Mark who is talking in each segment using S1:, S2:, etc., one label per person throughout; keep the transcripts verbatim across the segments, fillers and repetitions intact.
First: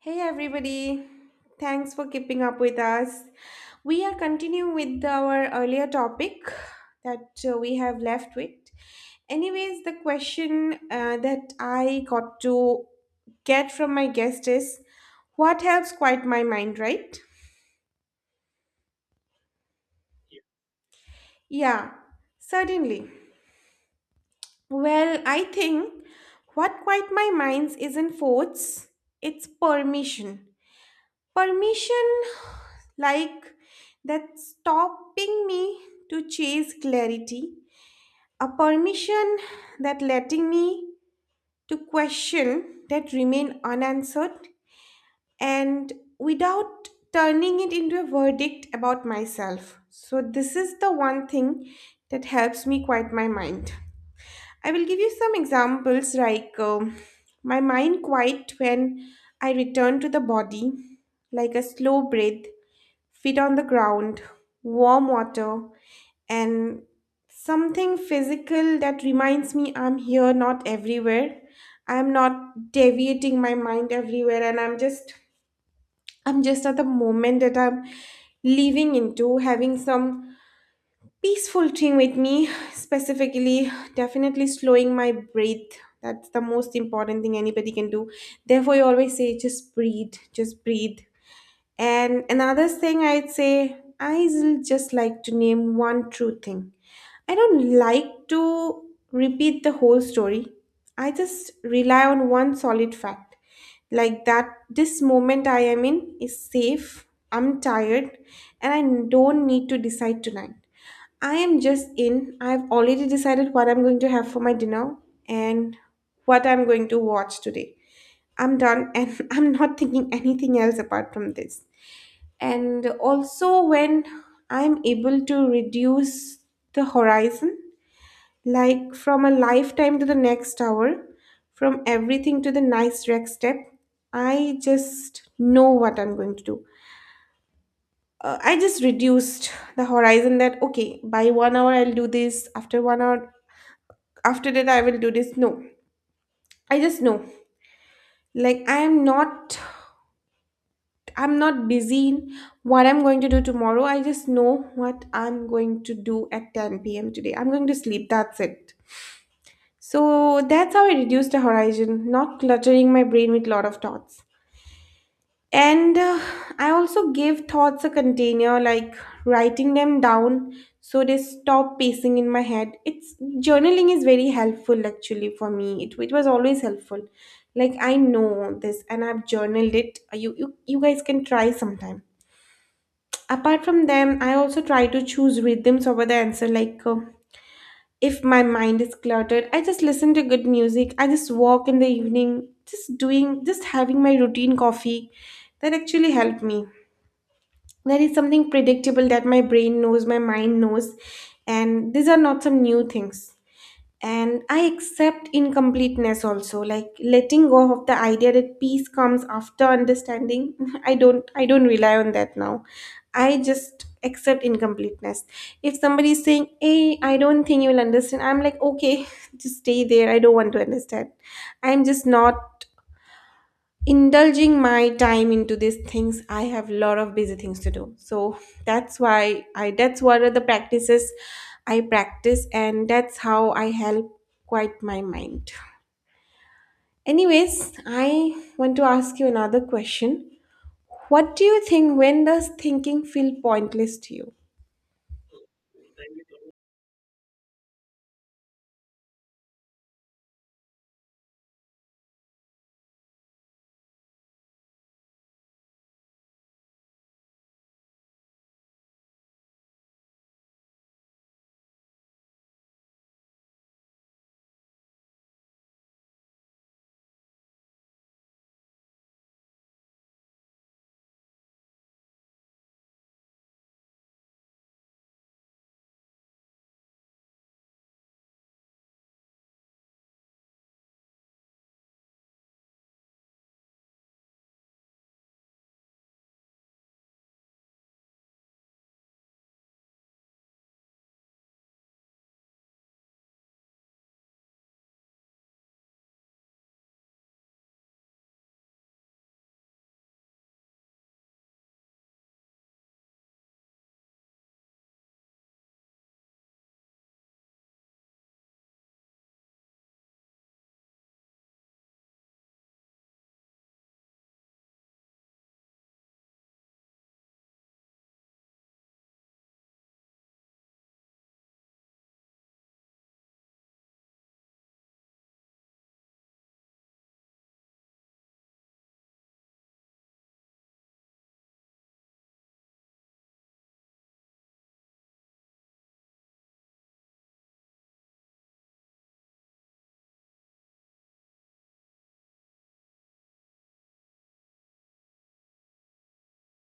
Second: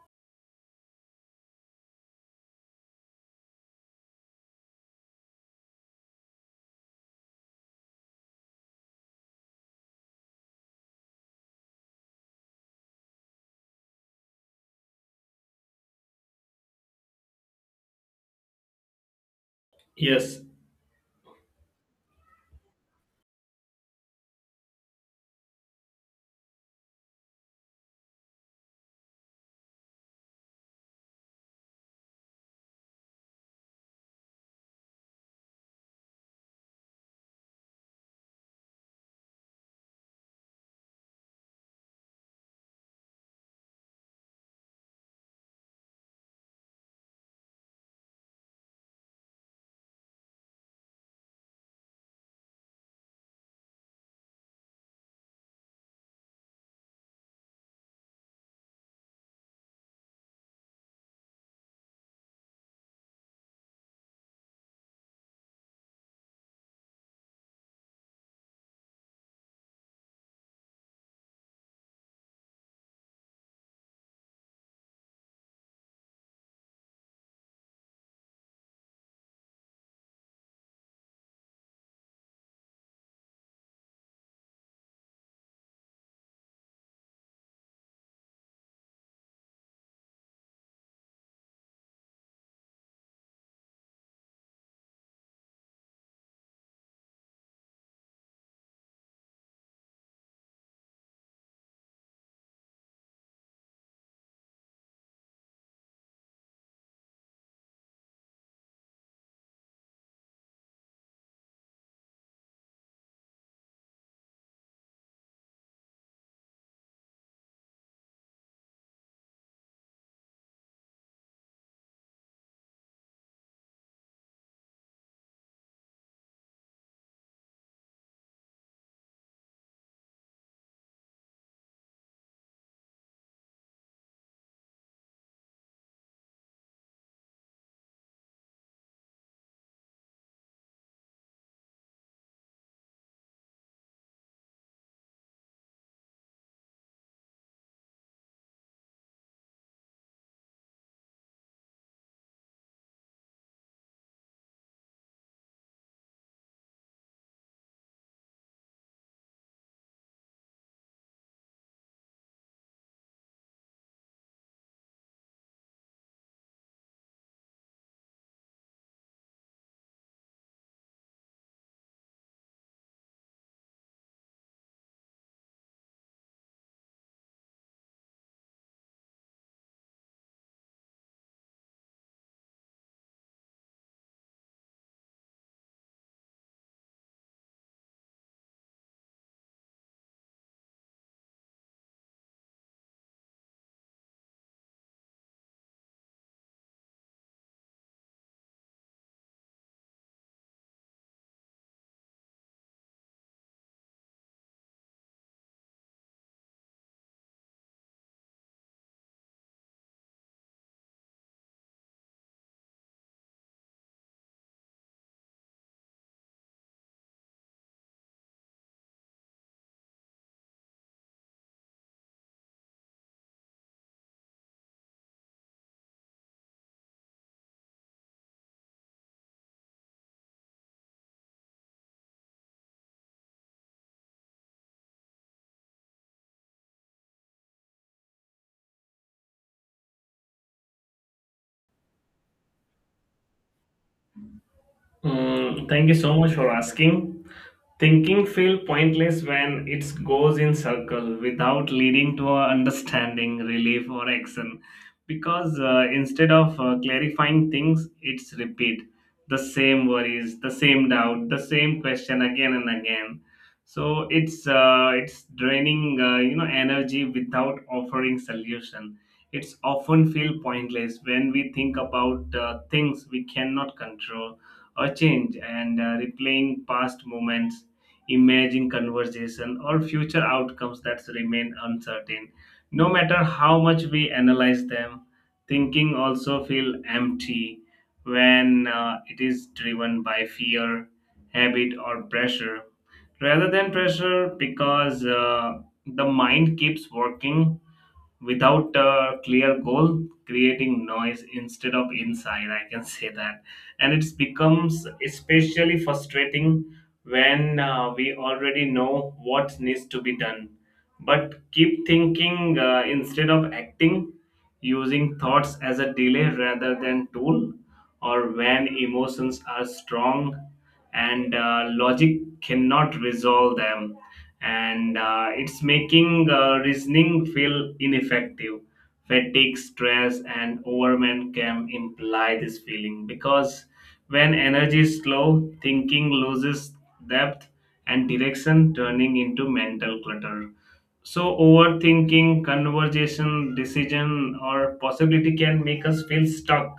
S1: Hey everybody, thanks for keeping up with us. We are continuing with our earlier topic that uh, we have left with. Anyways, the question uh, that I got to get from my guest is what helps quiet my mind, right?
S2: Yes.
S1: Yeah, certainly. Well, I think what quiet my minds isn't force, it's permission. Permission like that stopping me to chase clarity, a permission that letting me to question that remain unanswered and without turning it into a verdict about myself. So this is the one thing that helps me quiet my mind. I will give you some examples like um, my mind quiet when I return to the body, like a slow breath, feet on the ground, warm water, and something physical that reminds me I'm here, not everywhere. I'm not deviating my mind everywhere, and I'm just I'm just at the moment that I'm living into, having some peaceful thing with me, specifically, definitely slowing my breath. That's the most important thing anybody can do. Therefore, you always say, just breathe, just breathe, and another thing I'd say, I just like to name one true thing. I don't like to repeat the whole story. I just rely on one solid fact. Like that, this moment I am in is safe, I'm tired, and I don't need to decide tonight. I am just in. I've already decided what I'm going to have for my dinner and what I'm going to watch today. I'm done and I'm not thinking anything else apart from this, and also when I'm able to reduce the horizon, like from a lifetime to the next hour, from everything to the nice rec step, I just know what I'm going to do. uh, I just reduced the horizon that okay, by one hour I'll do this, after one hour after that I will do this. No, I just know, like i am not I'm not busy in what I'm going to do tomorrow. I just know what I'm going to do at ten p m today. I'm going to sleep. That's it. So that's how I reduce the horizon, not cluttering my brain with lot of thoughts. And uh, I also give thoughts a container, like writing them down so they stop pacing in my head. It's Journaling is very helpful actually for me. It, it was always helpful. Like I know this and I've journaled it. You, you you guys can try sometime. Apart from them, I also try to choose rhythms over the answer. Like, uh, if my mind is cluttered, I just listen to good music. I just walk in the evening, just doing, just having my routine coffee. That actually helped me. There is something predictable that my brain knows, my mind knows, and these are not some new things, and I accept incompleteness also, like letting go of the idea that peace comes after understanding. i don't I don't rely on that now. I just accept incompleteness. If somebody is saying, hey, I don't think you will understand, I'm like, okay, just stay there, I don't want to understand. I'm just not indulging my time into these things. I have a lot of busy things to do, so that's why I that's what are the practices I practice, and that's how I help quiet my mind. Anyways, I want to ask you another question. What do you think, when does thinking feel pointless to you?
S2: Mm, thank you so much for asking. Thinking feel pointless when it goes in circle without leading to a understanding, relief, or action. Because uh, instead of uh, clarifying things, it's repeat the same worries, the same doubt, the same question again and again. So it's uh, it's draining uh, you know energy without offering solution. It's often feel pointless when we think about uh, things we cannot control or change, and uh, replaying past moments, imagining conversation or future outcomes that remain uncertain no matter how much we analyze them. Thinking also feel empty when uh, it is driven by fear, habit, or pressure rather than pressure, because uh, the mind keeps working without a clear goal, creating noise instead of insight. I can say that. And it becomes especially frustrating when uh, we already know what needs to be done but keep thinking uh, instead of acting, using thoughts as a delay rather than tool, or when emotions are strong and uh, logic cannot resolve them, and uh, it's making uh, reasoning feel ineffective. Fatigue, stress, and overwhelm can imply this feeling, because when energy is low, thinking loses depth and direction, turning into mental clutter. So, overthinking, conversation, decision, or possibility can make us feel stuck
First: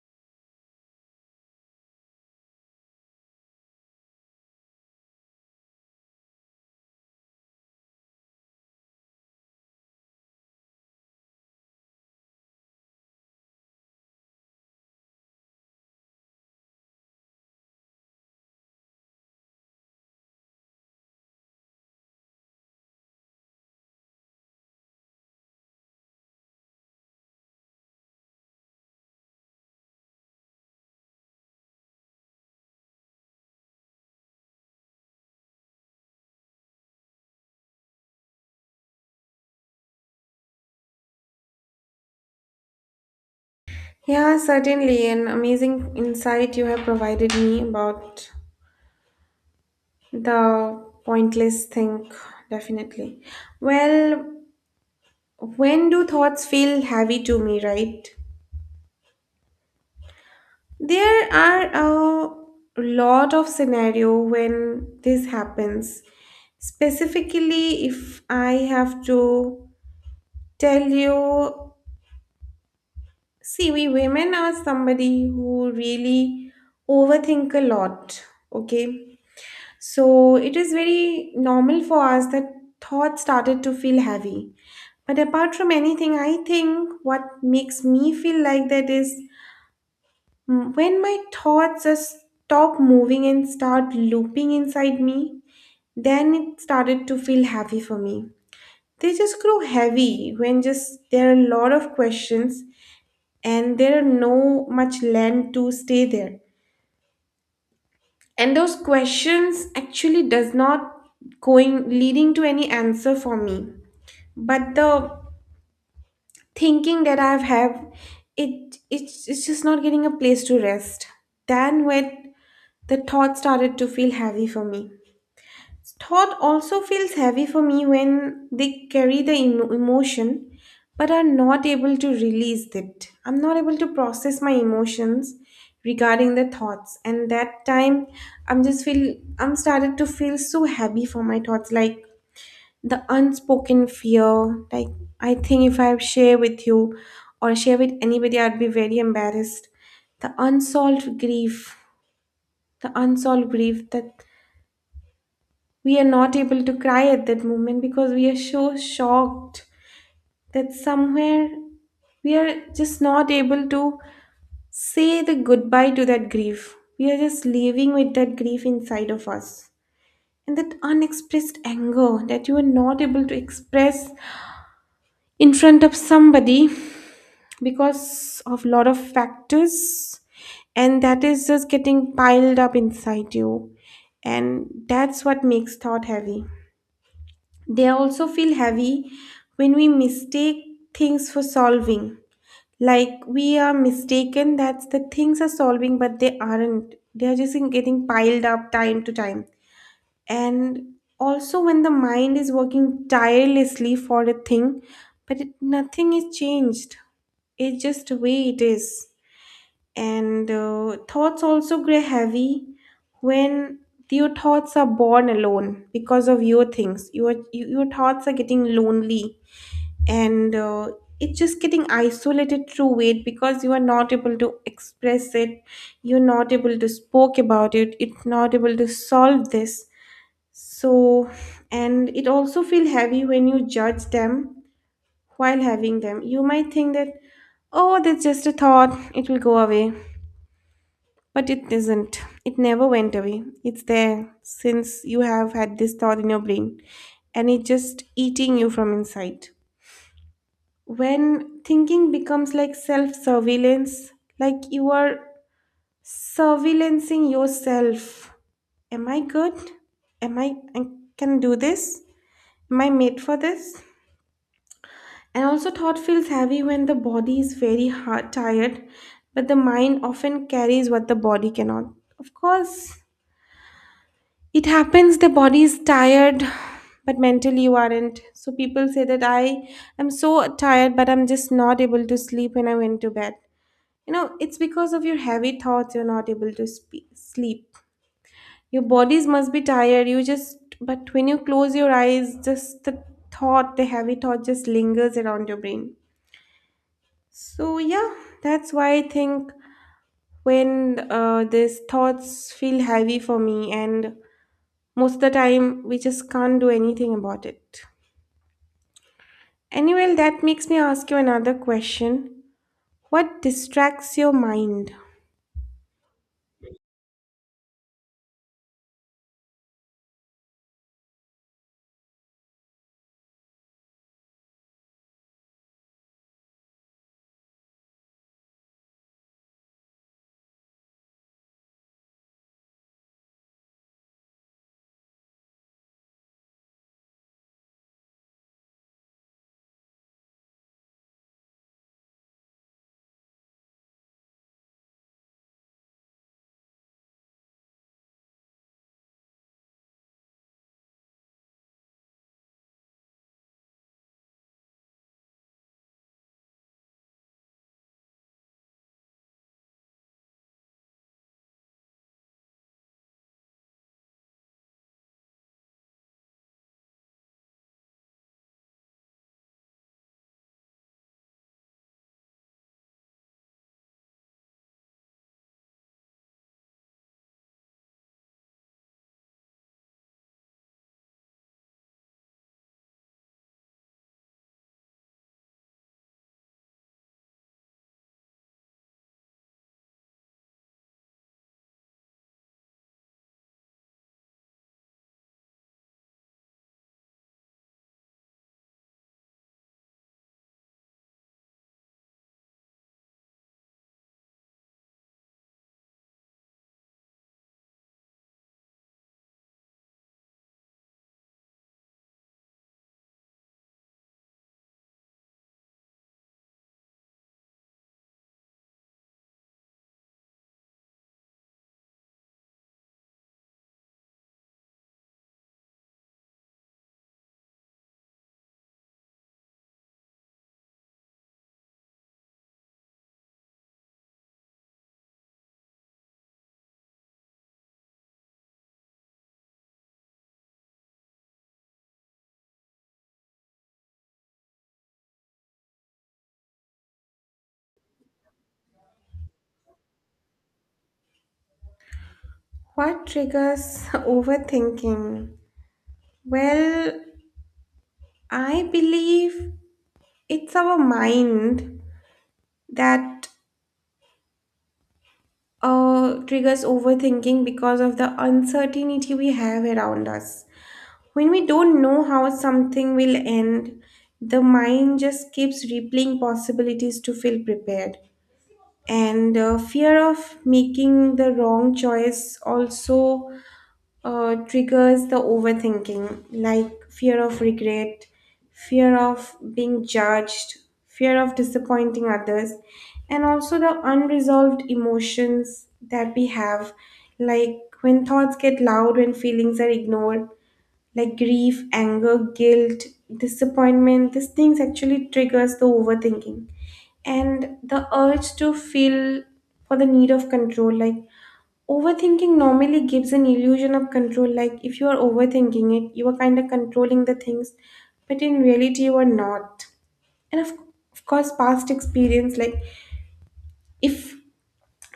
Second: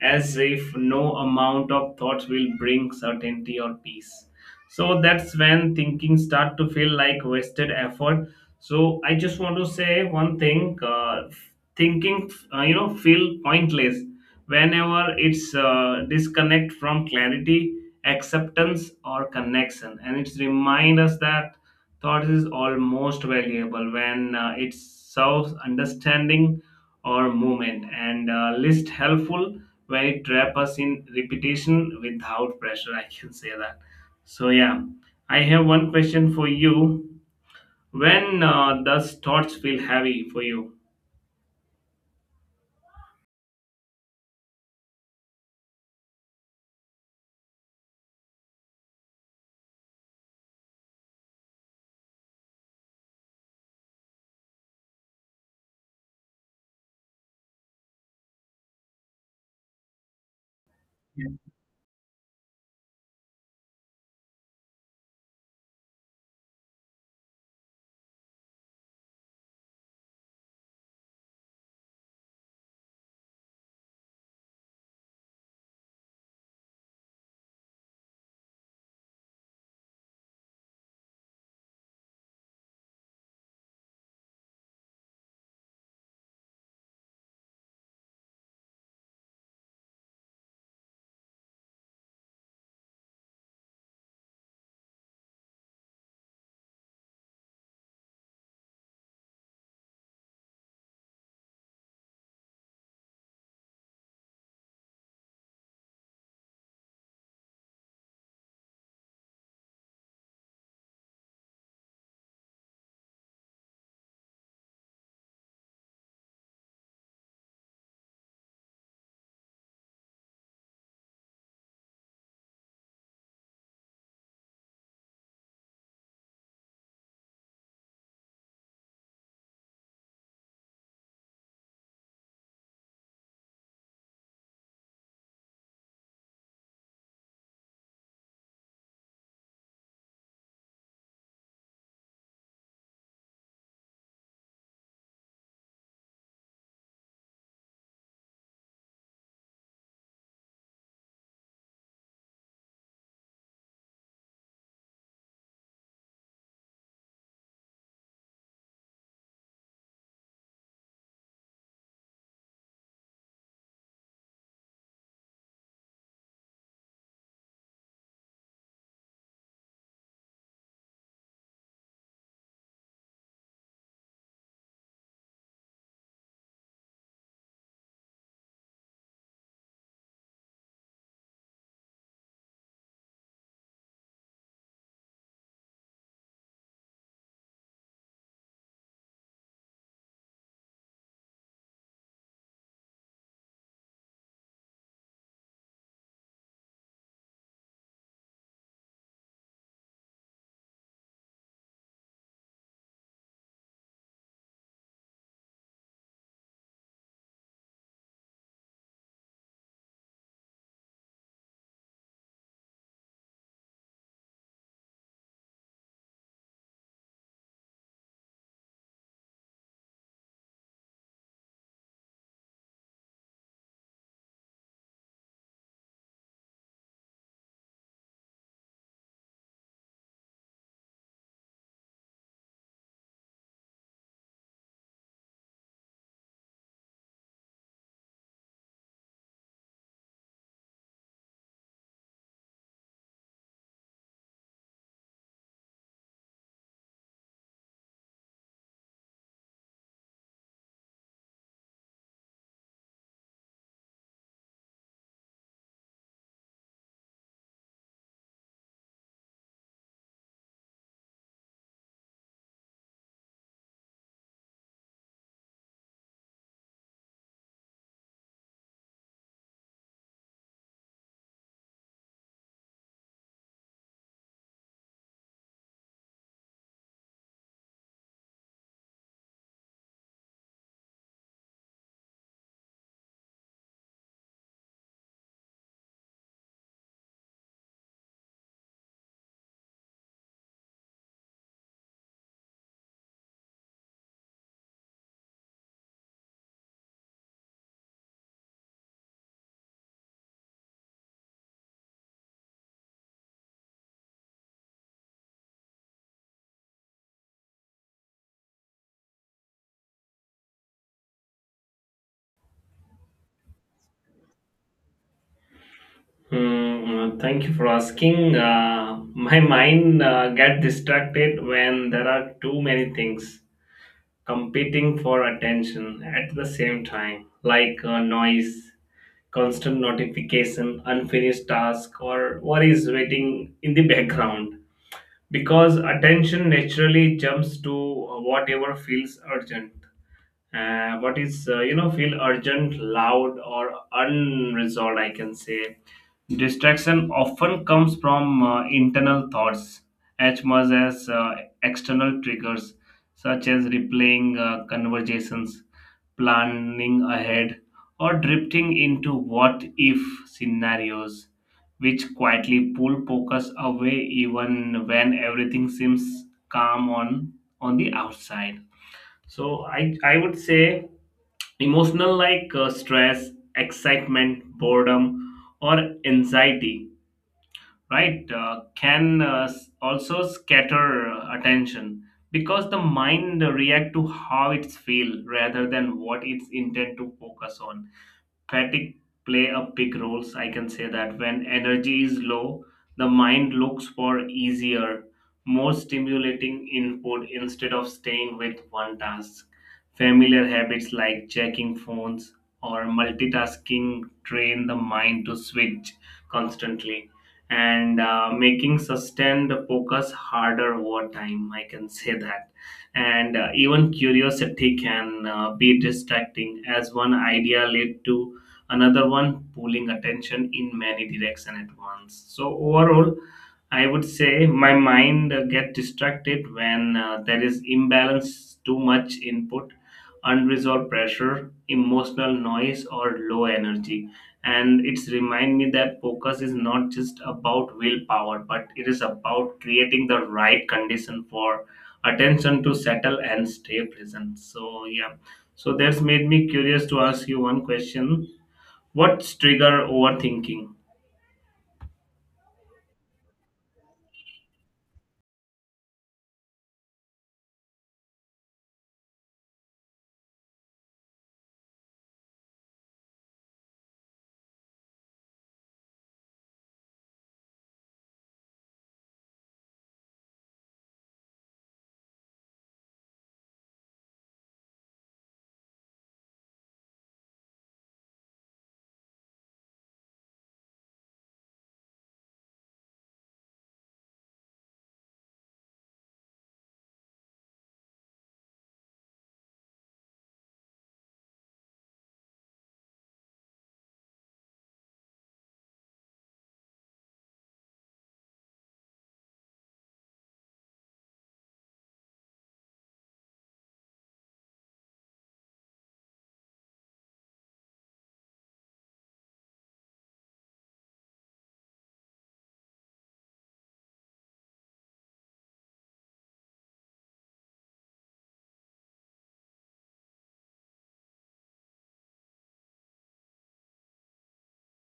S2: as if no amount of thoughts will bring certainty or peace. So, that's when thinking start to feel like wasted effort. So, I just want to say one thing. Uh, thinking, uh, you know, feel pointless whenever it's uh, disconnect from clarity, acceptance, or connection. And it's remind us that thought is almost valuable when uh, it serves understanding or movement, and uh, list helpful when it trap us in repetition without pressure. I can say that. So yeah, I have one question for you. When uh, does thoughts feel heavy for you?
S1: Yeah, certainly, an amazing insight you have provided me about the pointless think. Definitely. Well, when do thoughts feel heavy to me, right? There are a lot of scenario when this happens. Specifically, if I have to tell you, see, we women are somebody who really overthink a lot, okay? So it is very normal for us that thoughts started to feel heavy. But apart from anything, I think what makes me feel like that is, Mm, when my thoughts just stop moving and start looping inside me, then it started to feel heavy for me. They just grow heavy when just there are a lot of questions and there are no much land to stay there. And those questions actually does not going leading to any answer for me. But the thinking that I've have it, it's, it's just not getting a place to rest. Then when The thought started to feel heavy for me. Thought also feels heavy for me when they carry the emo- emotion but are not able to release it. I'm not able to process my emotions regarding the thoughts, and that time I'm just feel I'm started to feel so heavy for my thoughts, like the unspoken fear, like I think if I share with you or share with anybody I'd be very embarrassed, the unsolved grief, the unsolved grief that we are not able to cry at that moment because we are so shocked, that somewhere we are just not able to say the goodbye to that grief. We are just living with that grief inside of us. And that unexpressed anger that you are not able to express in front of somebody because of lot of factors, and that is just getting piled up inside you, and that's what makes thought heavy. They also feel heavy when we mistake things for solving. Like we are mistaken that the things are solving, but they aren't. They are just in- getting piled up time to time. And also, when the mind is working tirelessly for a thing, but it, nothing is changed, it's just the way it is. And uh, Thoughts also grow heavy when your thoughts are born alone because of your things, your you- your thoughts are getting lonely, and uh, it's just getting isolated through weight because you are not able to express it, you're not able to spoke about it, it's not able to solve this. So, and it also feel heavy when you judge them. While having them, you might think that, oh, that's just a thought, it will go away, but it isn't. It never went away. It's there since you have had this thought in your brain, and it's just eating you from inside. When thinking becomes like self surveillance, like you are surveillancing yourself. Am I good? Am I, I can do this? Am I made for this? And also, thought feels heavy when the body is very hard, tired, but the mind often carries what the body cannot. Of course, it happens, the body is tired, but mentally you aren't. So people say that I am so tired, but I'm just not able to sleep when I went to bed. You know, it's because of your heavy thoughts you're not able to spe sleep. Your bodies must be tired. You just, but when you close your eyes, just the thought, the heavy thought just lingers around your brain. So, yeah, that's why I think when uh, these thoughts feel heavy for me, and most of the time we just can't do anything about it. Anyway, that makes me ask you another question, what distracts your mind?
S2: Hmm, uh, thank you for asking. Uh, my mind uh, get distracted when there are too many things competing for attention at the same time, like uh, noise, constant notification, unfinished task, or worries waiting in the background. Because attention naturally jumps to whatever feels urgent. Uh, what is uh, you know feel urgent, loud, or unresolved? I can say distraction often comes from uh, internal thoughts as much as uh, external triggers, such as replaying uh, conversations, planning ahead, or drifting into what if scenarios, which quietly pull focus away even when everything seems calm on, on the outside. So, I, I would say emotional like uh, stress, excitement, boredom, or anxiety, right? Uh, can uh, s- also scatter uh, attention, because the mind react to how it's feel rather than what it's intent to focus on. Fatigue play a big roles, I can say that. When energy is low, the mind looks for easier, more stimulating input instead of staying with one task. Familiar habits like checking phones or multitasking train the mind to switch constantly, and uh, making sustained focus harder over time, I can say that. And uh, even curiosity can uh, be distracting, as one idea lead to another one, pulling attention in many direction at once. So overall, I would say my mind uh, get distracted when uh, there is imbalance, too much input, unresolved pressure, emotional noise, or low energy. And it's remind me that focus is not just about willpower, but it is about creating the right condition for attention to settle and stay present. So yeah, so that's made me curious to ask you one question. What's trigger overthinking?
S1: What triggers overthinking? Well, I believe it's our mind that uh, triggers overthinking because of the uncertainty we have around us. When we don't know how something will end, the mind just keeps replaying possibilities to feel prepared. And uh, Fear of making the wrong choice also uh, triggers the overthinking, like fear of regret, fear of being judged, fear of disappointing others. And also the unresolved emotions that we have, like when thoughts get loud, when feelings are ignored, like grief, anger, guilt, disappointment. These things actually triggers the overthinking. And the urge to feel for the need of control, like overthinking normally gives an illusion of control, like if you are overthinking it you are kind of controlling the things, but in reality you are not. And of, of course past experience, like if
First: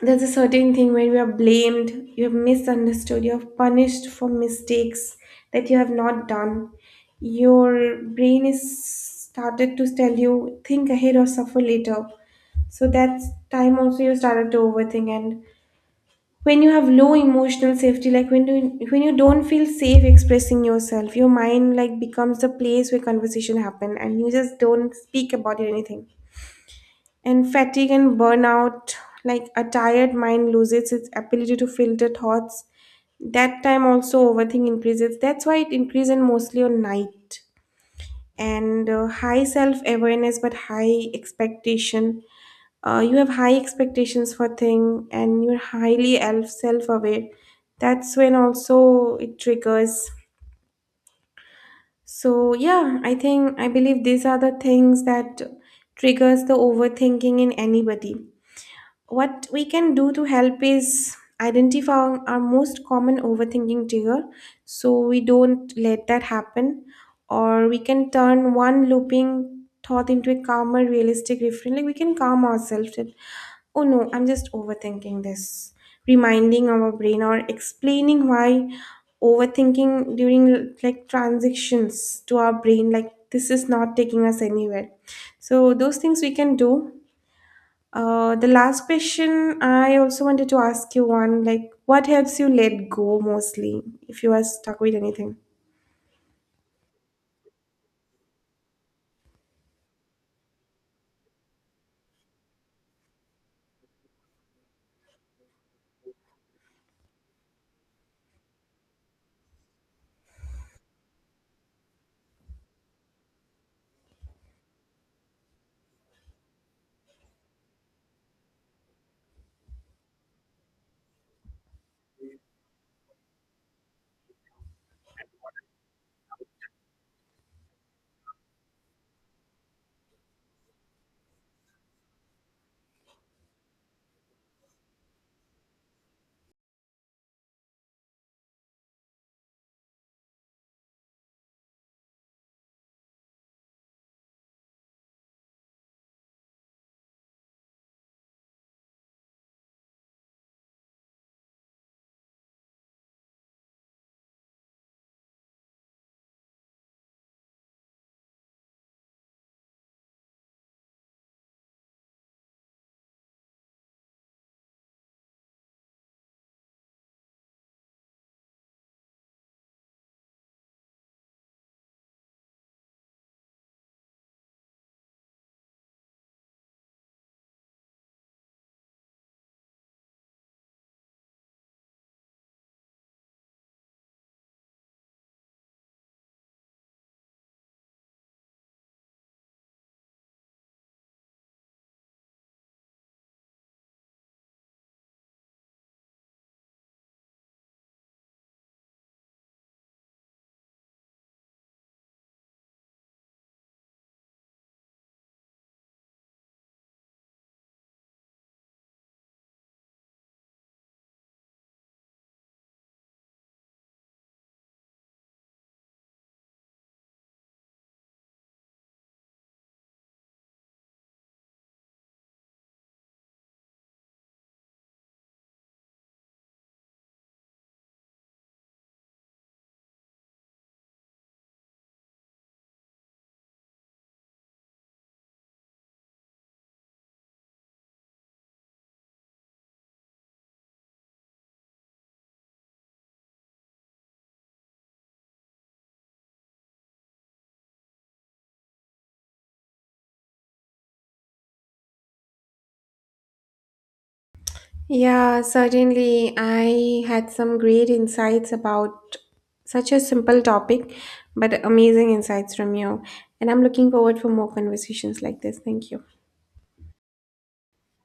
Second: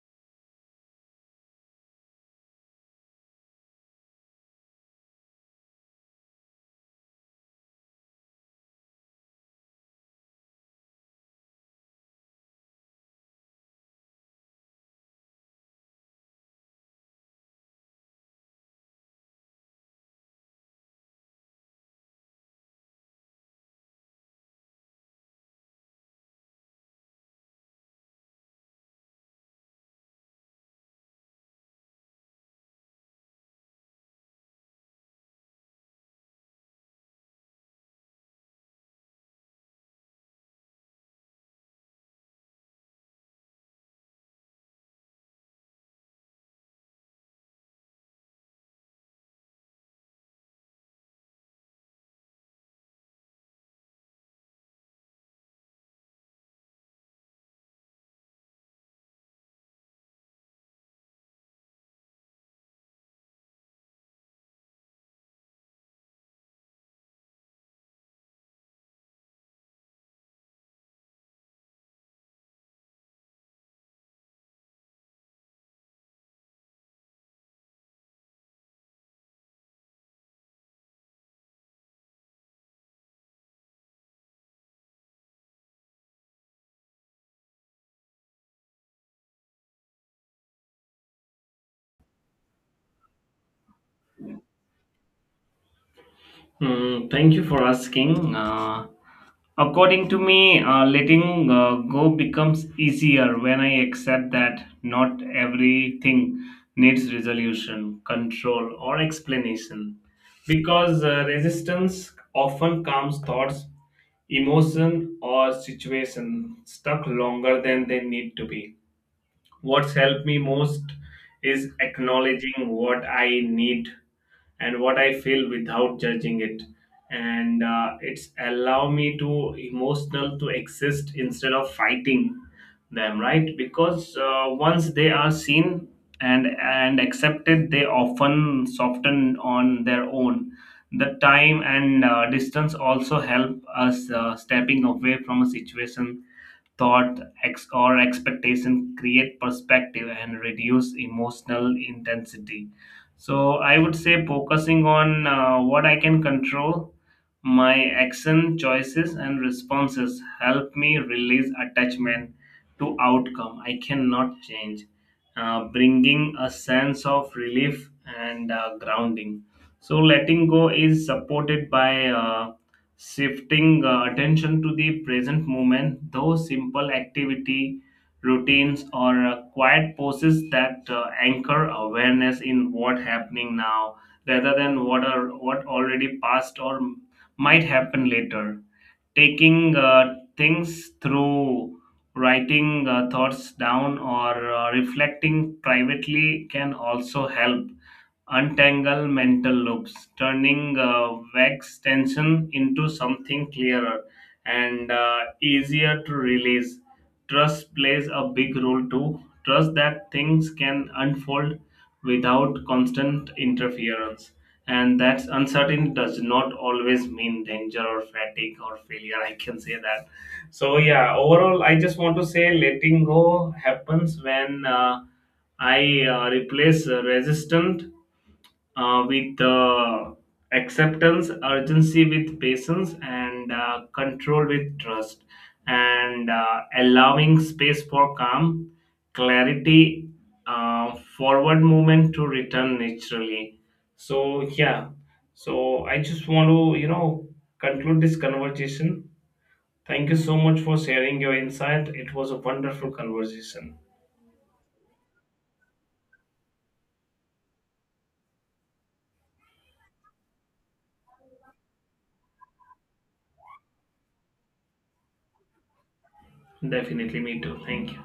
S1: there's a certain thing where you are blamed, you have misunderstood, you have punished for mistakes that you have not done, your brain is started to tell you think ahead or suffer later. So that's time also you started to overthink. And when you have low emotional safety, like when you when you don't feel safe expressing yourself, your mind like becomes the place where conversation happen and you just don't speak about it anything. And fatigue and burnout, like a tired mind loses its ability to filter thoughts, that time also overthink increases. That's why it increases mostly on night. And uh, high self awareness, but high expectation. Uh, you have high expectations for thing, and you're highly self aware. That's when also it triggers. So yeah, I think, I believe these are the things that triggers the overthinking in anybody. What we can do to help is identify our most common overthinking trigger so we don't let that happen. Or we can turn one looping thought into a calmer realistic refrain, like we can calm ourselves that oh no, I'm just overthinking this, reminding our brain or explaining why overthinking during like transitions to our brain like this is not taking us anywhere. So those things we can do. Uh, the last question I also wanted to ask you one, like, what helps you let go mostly if you are stuck with anything?
S2: Hmm, thank you for asking. Uh, according to me, uh, letting uh, go becomes easier when I accept that not everything needs resolution, control, or explanation. Because uh, resistance often calms thoughts, emotion, or situation stuck longer than they need to be. What's helped me most is acknowledging what I need and what I feel without judging it. And uh, it's allow me to emotional to exist instead of fighting them, right? Because uh, once they are seen and and accepted, they often soften on their own. The time and uh, distance also help us uh, stepping away from a situation, thought ex- or expectation, create perspective and reduce emotional intensity. So I would say focusing on uh, what I can control, my action, choices, and responses help me release attachment to outcome I cannot change, uh, bringing a sense of relief and uh, grounding. So letting go is supported by uh, shifting uh, attention to the present moment, those simple activity, routines, or uh, quiet poses that uh, anchor awareness in what happening now rather than what are what already passed or m- might happen later. Taking uh, things through writing uh, thoughts down or uh, reflecting privately can also help untangle mental loops, turning uh, vague tension into something clearer and uh, easier to release. Trust plays a big role too. Trust that things can unfold without constant interference, and that uncertainty does not always mean danger or fatigue or failure. I can say that. So yeah, overall, I just want to say letting go happens when Uh, I uh, replace uh, resistant uh, with uh, acceptance, urgency with patience, and uh, control with trust, and uh, allowing space for calm, clarity, uh, forward movement to return naturally. So, yeah, so I just want to, you know, conclude this conversation. Thank you so much for sharing your insight. It was a wonderful conversation.
S1: Yeah, certainly. I had some great insights about such a simple topic, but amazing insights from you. And I'm looking forward for more conversations like this. Thank you.
S2: Definitely, me too. Thank you.